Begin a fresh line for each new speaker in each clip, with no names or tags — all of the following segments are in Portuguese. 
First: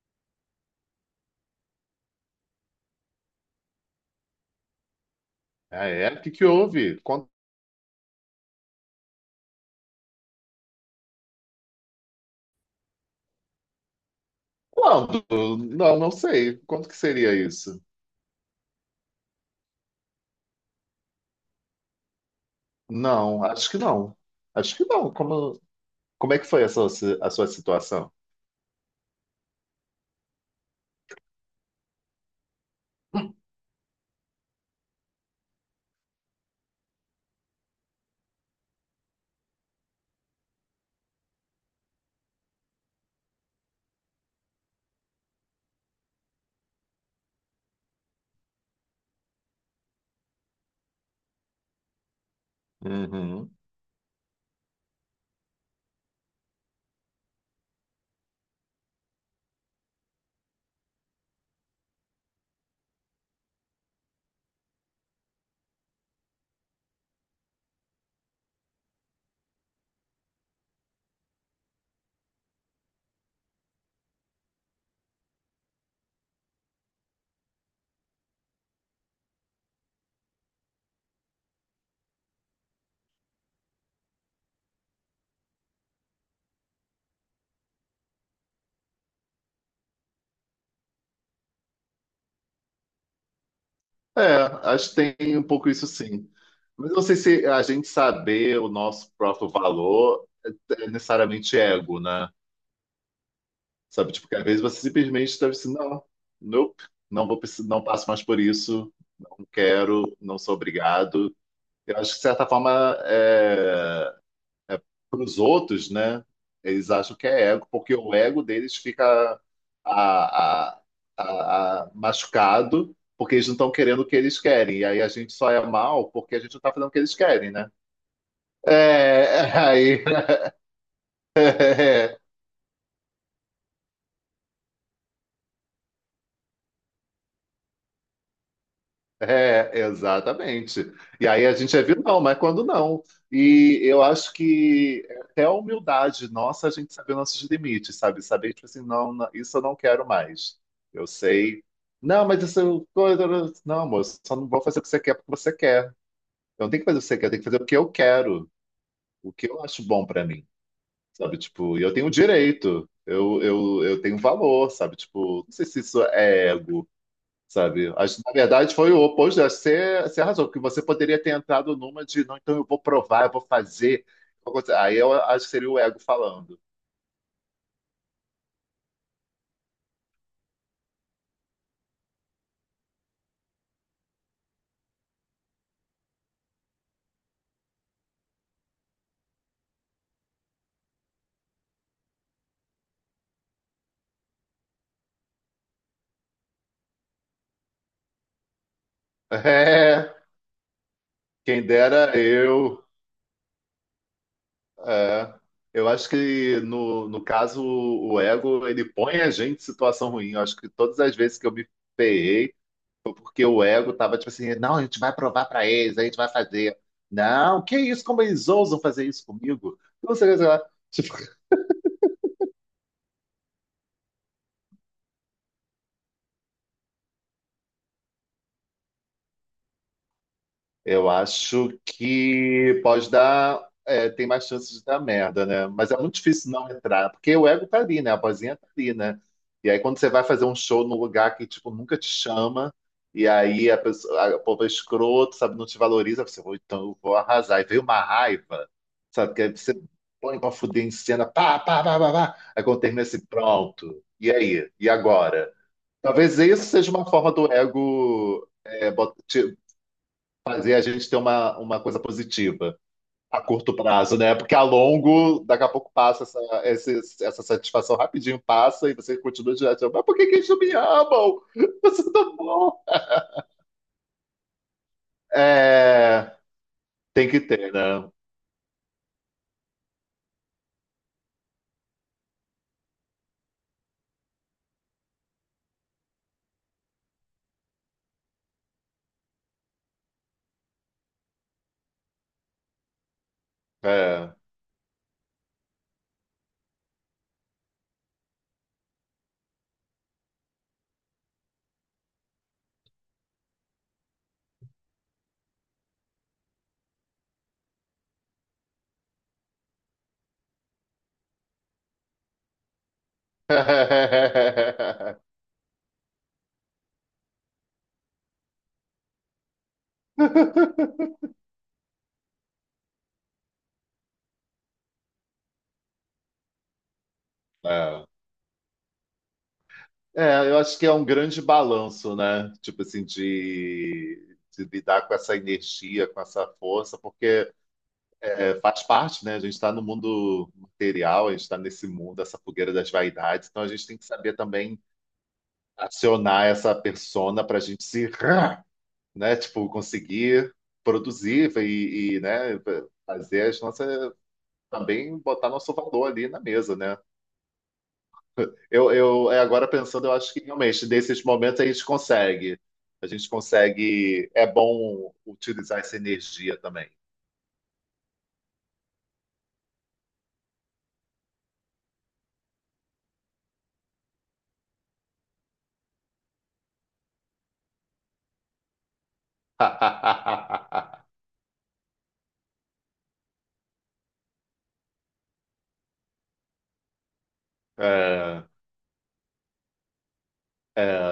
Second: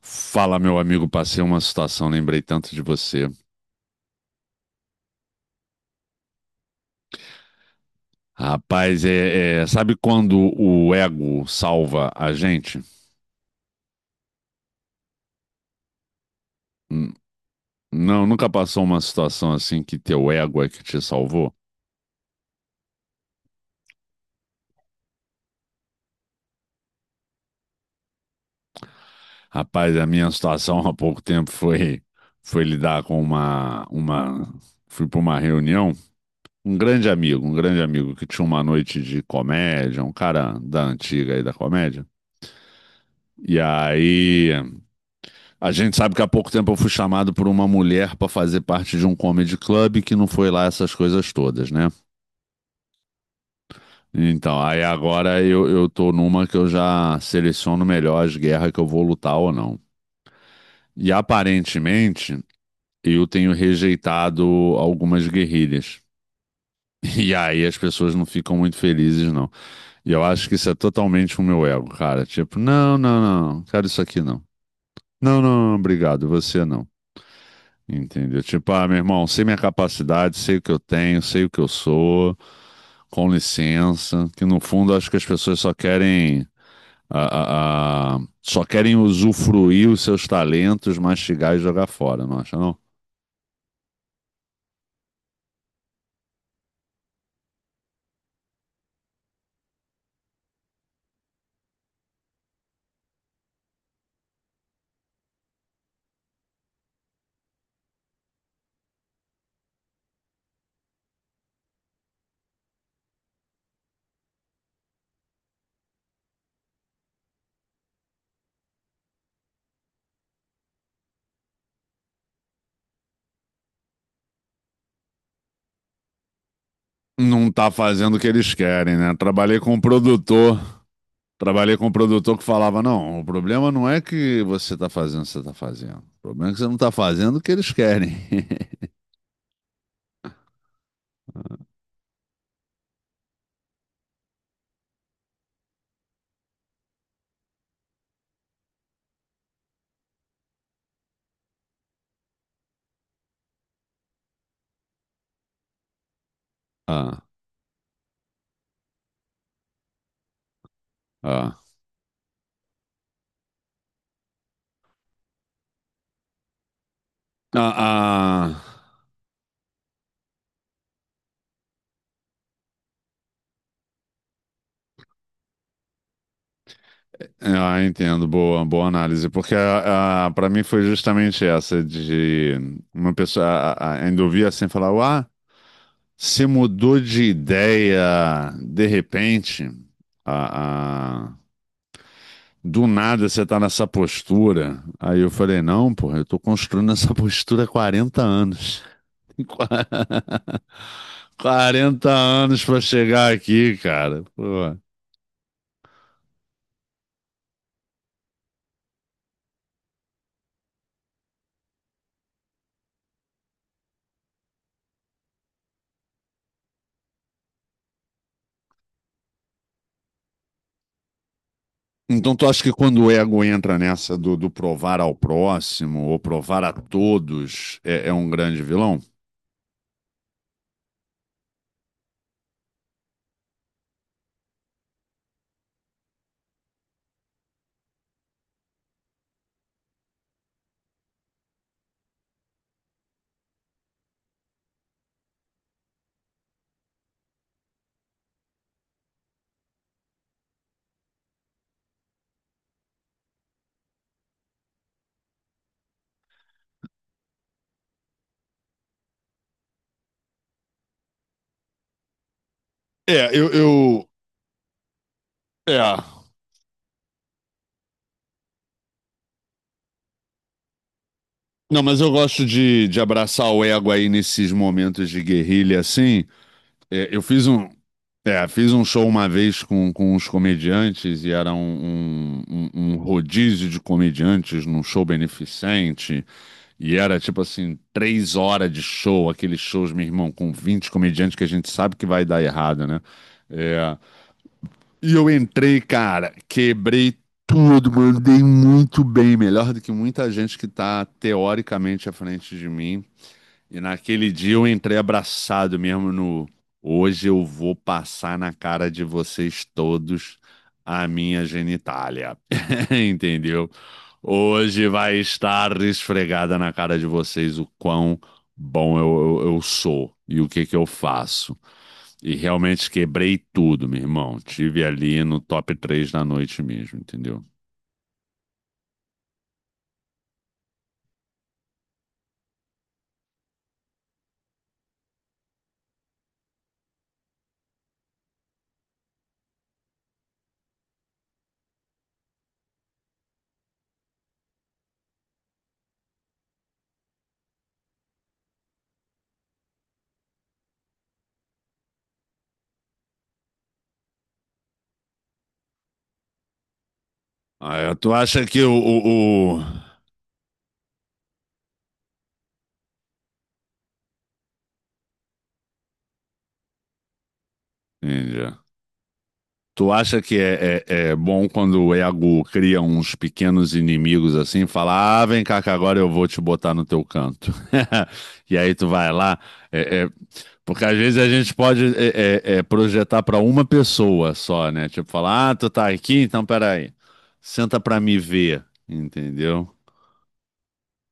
Fala, meu amigo, passei uma situação, lembrei tanto de você.
Ah, é? O que que houve? Quanto-
Rapaz, sabe quando o ego salva a gente?
Quando? Não, sei. Quanto que
Hum.
seria isso?
Não, nunca passou uma situação assim que teu ego é que te salvou?
Não, acho que não. Acho que não. Como, como é que foi a sua, si- a sua situação?
Rapaz, a minha situação há pouco tempo foi foi lidar com uma fui para uma reunião, um grande amigo que tinha uma noite de comédia, um cara da antiga aí da comédia. E aí a gente sabe que há pouco tempo eu fui chamado por uma mulher para fazer parte de um comedy club que não foi lá essas coisas todas, né?
Uhum.
Então, aí agora eu tô numa que eu já seleciono melhor as guerras que eu vou lutar ou não. E aparentemente eu tenho rejeitado algumas guerrilhas. E aí as pessoas não ficam muito felizes, não. E eu acho que isso é totalmente o meu ego, cara. Tipo, não, não, não, quero isso aqui não. Não, não, não, obrigado, você não. Entendeu? Tipo, ah, meu irmão, sei minha capacidade, sei o que eu tenho, sei o que eu sou, com licença. Que no fundo acho que as pessoas só querem só querem usufruir os seus talentos, mastigar e jogar fora, não acha, não?
É, acho que tem um pouco isso sim. Mas eu não sei se a gente saber o nosso próprio valor é necessariamente ego, né? Sabe, tipo, que às vezes você simplesmente deve assim, não, nope, não vou, precis- não passo mais por isso, não quero, não sou obrigado. Eu acho que, de certa forma, é, para os outros, né? Eles acham que é ego, porque o ego deles fica a- a- a- machucado, porque eles não estão querendo o que eles querem. E aí a gente só é mal porque a gente não está fazendo o que eles
Não
querem,
tá
né?
fazendo o que eles querem, né?
É,
Trabalhei com um
aí.
produtor, trabalhei com um produtor que falava, não, o problema não é que você tá fazendo o que você tá fazendo. O problema é que você não tá fazendo o que eles querem.
É, exatamente. E aí a gente é vilão, mas quando não. E eu acho que até a humildade nossa, a gente saber nossos limites, sabe? Saber, tipo assim, não, não, isso eu não quero mais. Eu sei. Não, mas isso eu. Coisa- Não, moço, só não vou fazer o que você quer porque você quer. Eu não tenho que fazer o que você
Ah,
quer, eu tenho que fazer o que eu quero, o que eu acho bom pra mim, sabe?
ah, ah.
Tipo, e eu tenho direito, eu tenho valor, sabe? Tipo, não sei se isso é ego, sabe? Acho, na
Ah,
verdade, foi o oposto. Acho que você arrasou, porque você poderia ter entrado numa de, não, então eu vou provar, eu vou fazer. Eu vou fazer." Aí eu acho que seria o ego falando.
ah, ah, entendo, boa, boa análise, porque a, para mim foi justamente essa de uma pessoa ainda ouvir assim falar, ah, você mudou de ideia de repente, a, a- do nada você tá nessa postura. Aí eu falei, não, porra, eu tô construindo essa postura há 40 anos. Tem qua-
É, quem
40
dera
anos pra
eu.
chegar aqui, cara. Pô.
É. Eu acho que, no caso, o ego, ele põe a gente em situação ruim. Eu acho que todas as vezes que eu me ferrei, porque o ego tava tipo assim, não, a gente vai provar para eles, a gente vai fazer. Não, que isso, como eles ousam fazer isso comigo? Não sei, o que, sei lá. Tipo,
Então tu acha que quando o ego entra nessa do, do provar ao próximo ou provar a todos, é um grande vilão?
eu acho que pode dar. É, tem mais chances de dar merda, né? Mas é muito difícil não entrar, porque o ego tá ali, né? A vozinha tá ali, né? E aí, quando você vai fazer um show num lugar que, tipo, nunca te chama, e aí a pessoa, a, o povo é escroto, sabe, não te valoriza, você, "Vou- então eu vou arrasar. E veio uma raiva, sabe, que aí você põe pra fuder em cena, pá, pá, pá, pá, pá. Aí quando termina assim, pronto. E aí? E agora? Talvez isso seja uma forma do ego é, bot- fazer a gente ter uma coisa positiva
É,
a
eu,
curto
eu...
prazo, né? Porque a longo, daqui a pouco
É.
passa essa, esse- essa satisfação rapidinho, passa e você continua direto. Mas por que que eles não me amam?
Não,
Eu
mas eu
sou tão
gosto
bom.
de abraçar o ego aí nesses momentos de guerrilha, assim.
É,
É, eu
tem que
fiz um,
ter, né?
é, fiz um show uma vez com uns comediantes e era um rodízio de comediantes num show beneficente. E era tipo assim, três horas de show, aqueles shows, meu irmão, com 20 comediantes que a gente sabe que vai dar errado, né? É.
É.
E eu entrei, cara, quebrei tudo, mandei muito bem, melhor do que muita gente que tá teoricamente à frente de mim. E naquele dia eu entrei abraçado mesmo no. Hoje eu vou passar na cara de vocês todos a minha genitália. Entendeu? Hoje vai estar esfregada na cara de vocês o quão bom eu sou e o que que eu faço. E realmente quebrei tudo, meu irmão. Tive ali no top 3 da noite mesmo, entendeu?
É. É, eu acho que é um grande balanço, né? Tipo assim, de lidar com essa energia, com essa força, porque faz parte, né? A gente está no mundo material, a gente está nesse mundo, essa fogueira das vaidades, então a gente tem que saber também acionar essa persona para a gente se, né? Tipo, conseguir produzir e, né? Fazer as nossas. Também botar nosso valor ali na mesa, né?
Ah, tu acha que o.
Eu é, agora
O...
pensando, eu acho que realmente, nesses momentos, a gente consegue. A gente consegue. É bom utilizar essa energia também.
Entendi. Tu acha que é bom quando o ego cria uns pequenos inimigos assim, fala, ah, vem cá que agora eu vou te botar no teu canto. E aí tu vai lá, é, é, porque às vezes a gente pode projetar para uma pessoa só, né? Tipo, falar, ah, tu tá aqui, então peraí, senta pra me
É.
ver, entendeu?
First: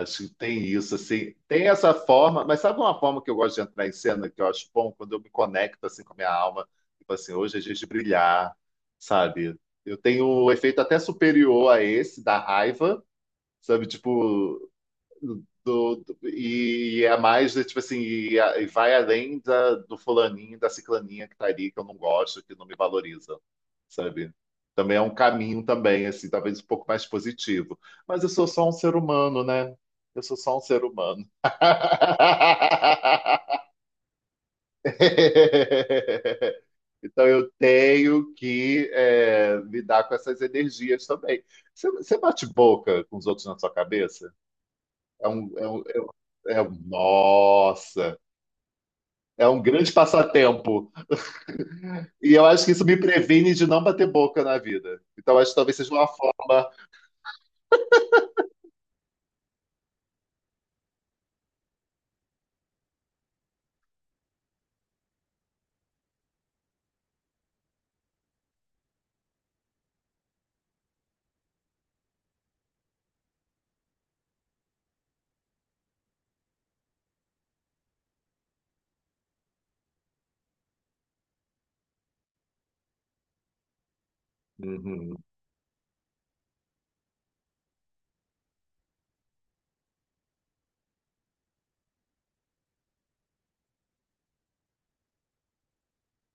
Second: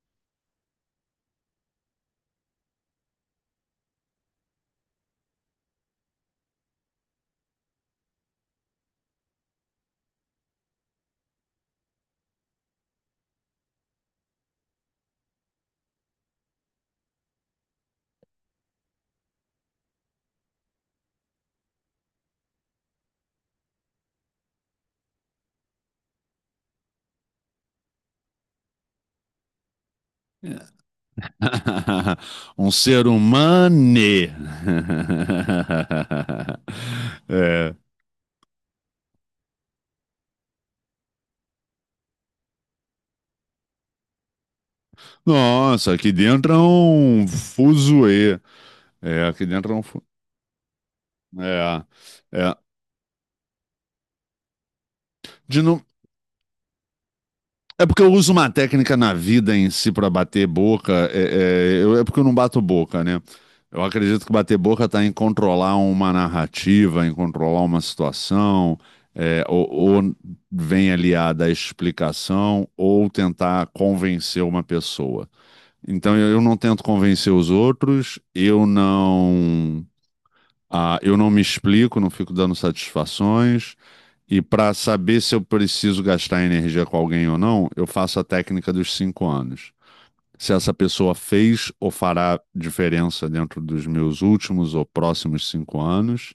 Acho que tem isso, assim, tem essa forma, mas sabe uma forma que eu gosto de entrar em cena, que eu acho bom, quando eu me conecto, assim, com a minha alma, tipo assim, hoje é dia de brilhar, sabe? Eu tenho um efeito até superior a esse, da raiva, sabe? Tipo, do, do- e é mais de, tipo assim, e, a- e vai além da, do fulaninho, da ciclaninha que tá ali, que eu não gosto, que não me valoriza, sabe? Também é um caminho também, assim, talvez um pouco mais positivo. Mas eu sou só um ser humano, né? Eu sou só um ser humano.
Um ser humano.
Então eu
É.
tenho que é, lidar com essas energias também. Você bate boca com os outros na sua cabeça? É um, é um,
Nossa,
é
aqui
um-
dentro é um
Nossa,
fuzuê. É, aqui
é um
dentro
grande passatempo.
é,
E eu
é.
acho que isso me previne de não bater boca na vida. Então, acho que
De
talvez
no...
seja uma forma.
É porque eu uso uma técnica na vida em si para bater boca. É porque eu não bato boca, né? Eu acredito que bater boca está em controlar uma narrativa, em controlar uma situação, é, ou, ou vem aliada à explicação, ou tentar convencer uma pessoa. Então eu não tento convencer os outros, eu não. Ah, eu não me explico, não fico dando satisfações. E para
Uhum,
saber se eu preciso gastar energia com alguém ou não, eu faço a técnica dos cinco anos. Se essa pessoa fez ou fará diferença dentro dos meus últimos ou próximos cinco anos.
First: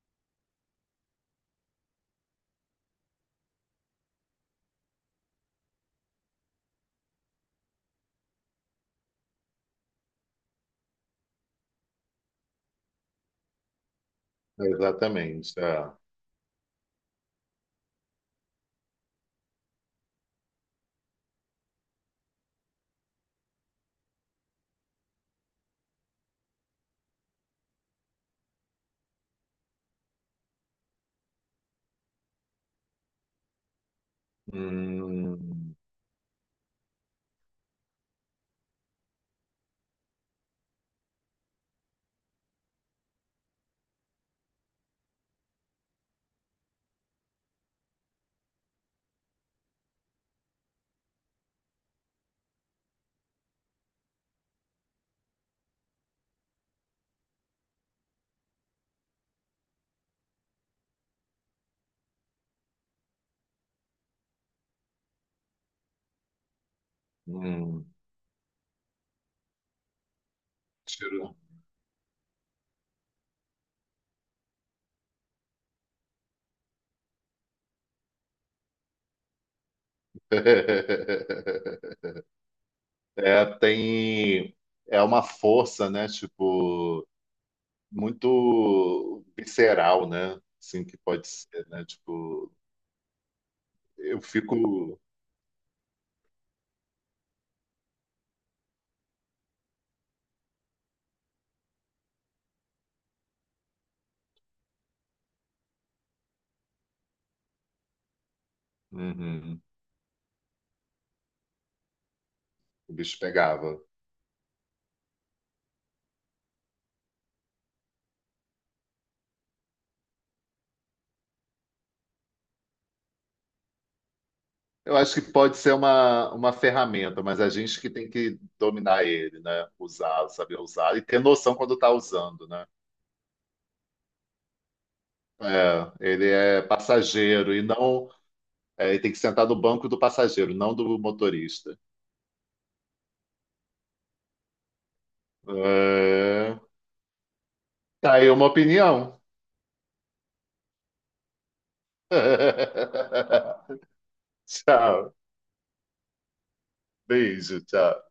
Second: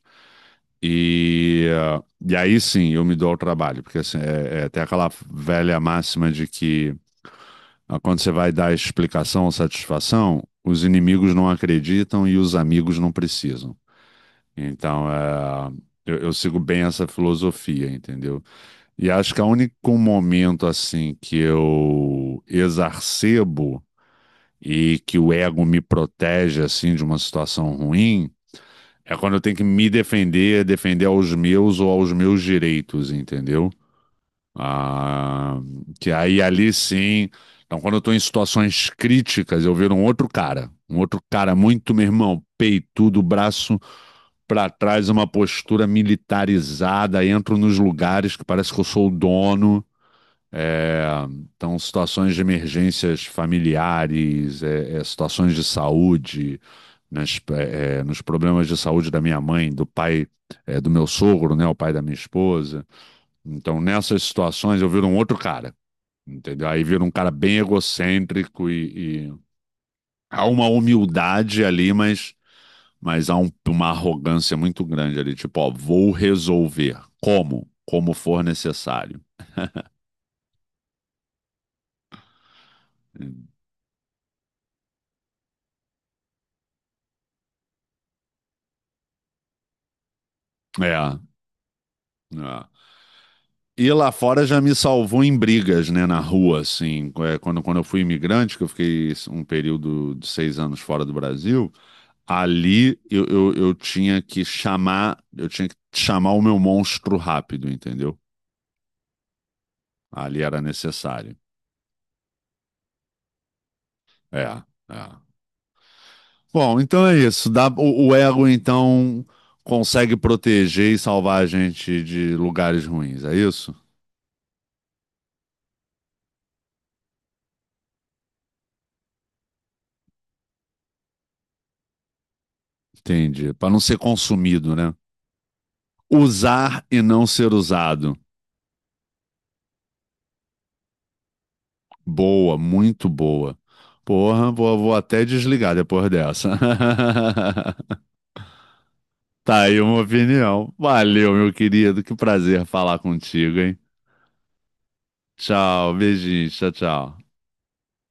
E e aí sim eu me dou ao trabalho, porque assim, tem aquela velha máxima de que ah, quando você vai dar explicação ou satisfação, os inimigos não acreditam e os amigos não precisam. Então,
exatamente.
é,
É.
eu sigo bem essa filosofia, entendeu? E acho que o único momento assim que eu exarcebo e que o ego me protege assim de uma situação ruim é quando eu tenho que me defender, defender aos meus ou aos meus direitos, entendeu? Ah,
Hum,
que aí ali sim. Então, quando eu estou em situações críticas, eu viro um outro cara muito, meu irmão, peito, do braço para trás uma postura militarizada, entro nos lugares que parece que eu sou o dono. É, então, situações de emergências familiares, situações de saúde, nos problemas de saúde da minha mãe, do pai, é, do meu sogro, né, o pai da minha esposa. Então, nessas situações, eu viro um outro cara, entendeu? Aí viro um cara bem
hum,
egocêntrico e há uma
tiro.
humildade ali, mas há uma arrogância muito grande ali, tipo, ó, vou resolver. Como? Como for necessário.
É, tem. É uma força, né? Tipo, muito visceral, né? Assim que
É,
pode ser, né? Tipo,
é. E lá
eu
fora já me
fico.
salvou em brigas, né, na rua, assim. É, quando, quando eu fui imigrante, que eu fiquei um período de seis anos fora do Brasil, ali eu tinha que chamar, eu tinha que chamar o meu monstro rápido, entendeu?
Uhum,
Ali era necessário.
o bicho pegava.
É, é. Bom, então é isso. O ego, então, consegue proteger e salvar a gente de lugares ruins, é isso?
Eu acho que pode ser uma ferramenta, mas a gente que tem que dominar ele, né? Usar, saber usar e ter noção quando está usando, né?
Entendi. Para não ser consumido, né?
É, ele é
Usar e não ser
passageiro e não.
usado.
É, ele tem que sentar no banco do passageiro, não do motorista.
Boa, muito boa. Porra, vou até desligar depois dessa.
É, tá aí uma opinião.
Tá aí uma opinião. Valeu, meu querido. Que prazer falar contigo, hein?
Tchau.
Tchau, beijinho, tchau, tchau.
Beijo, tchau.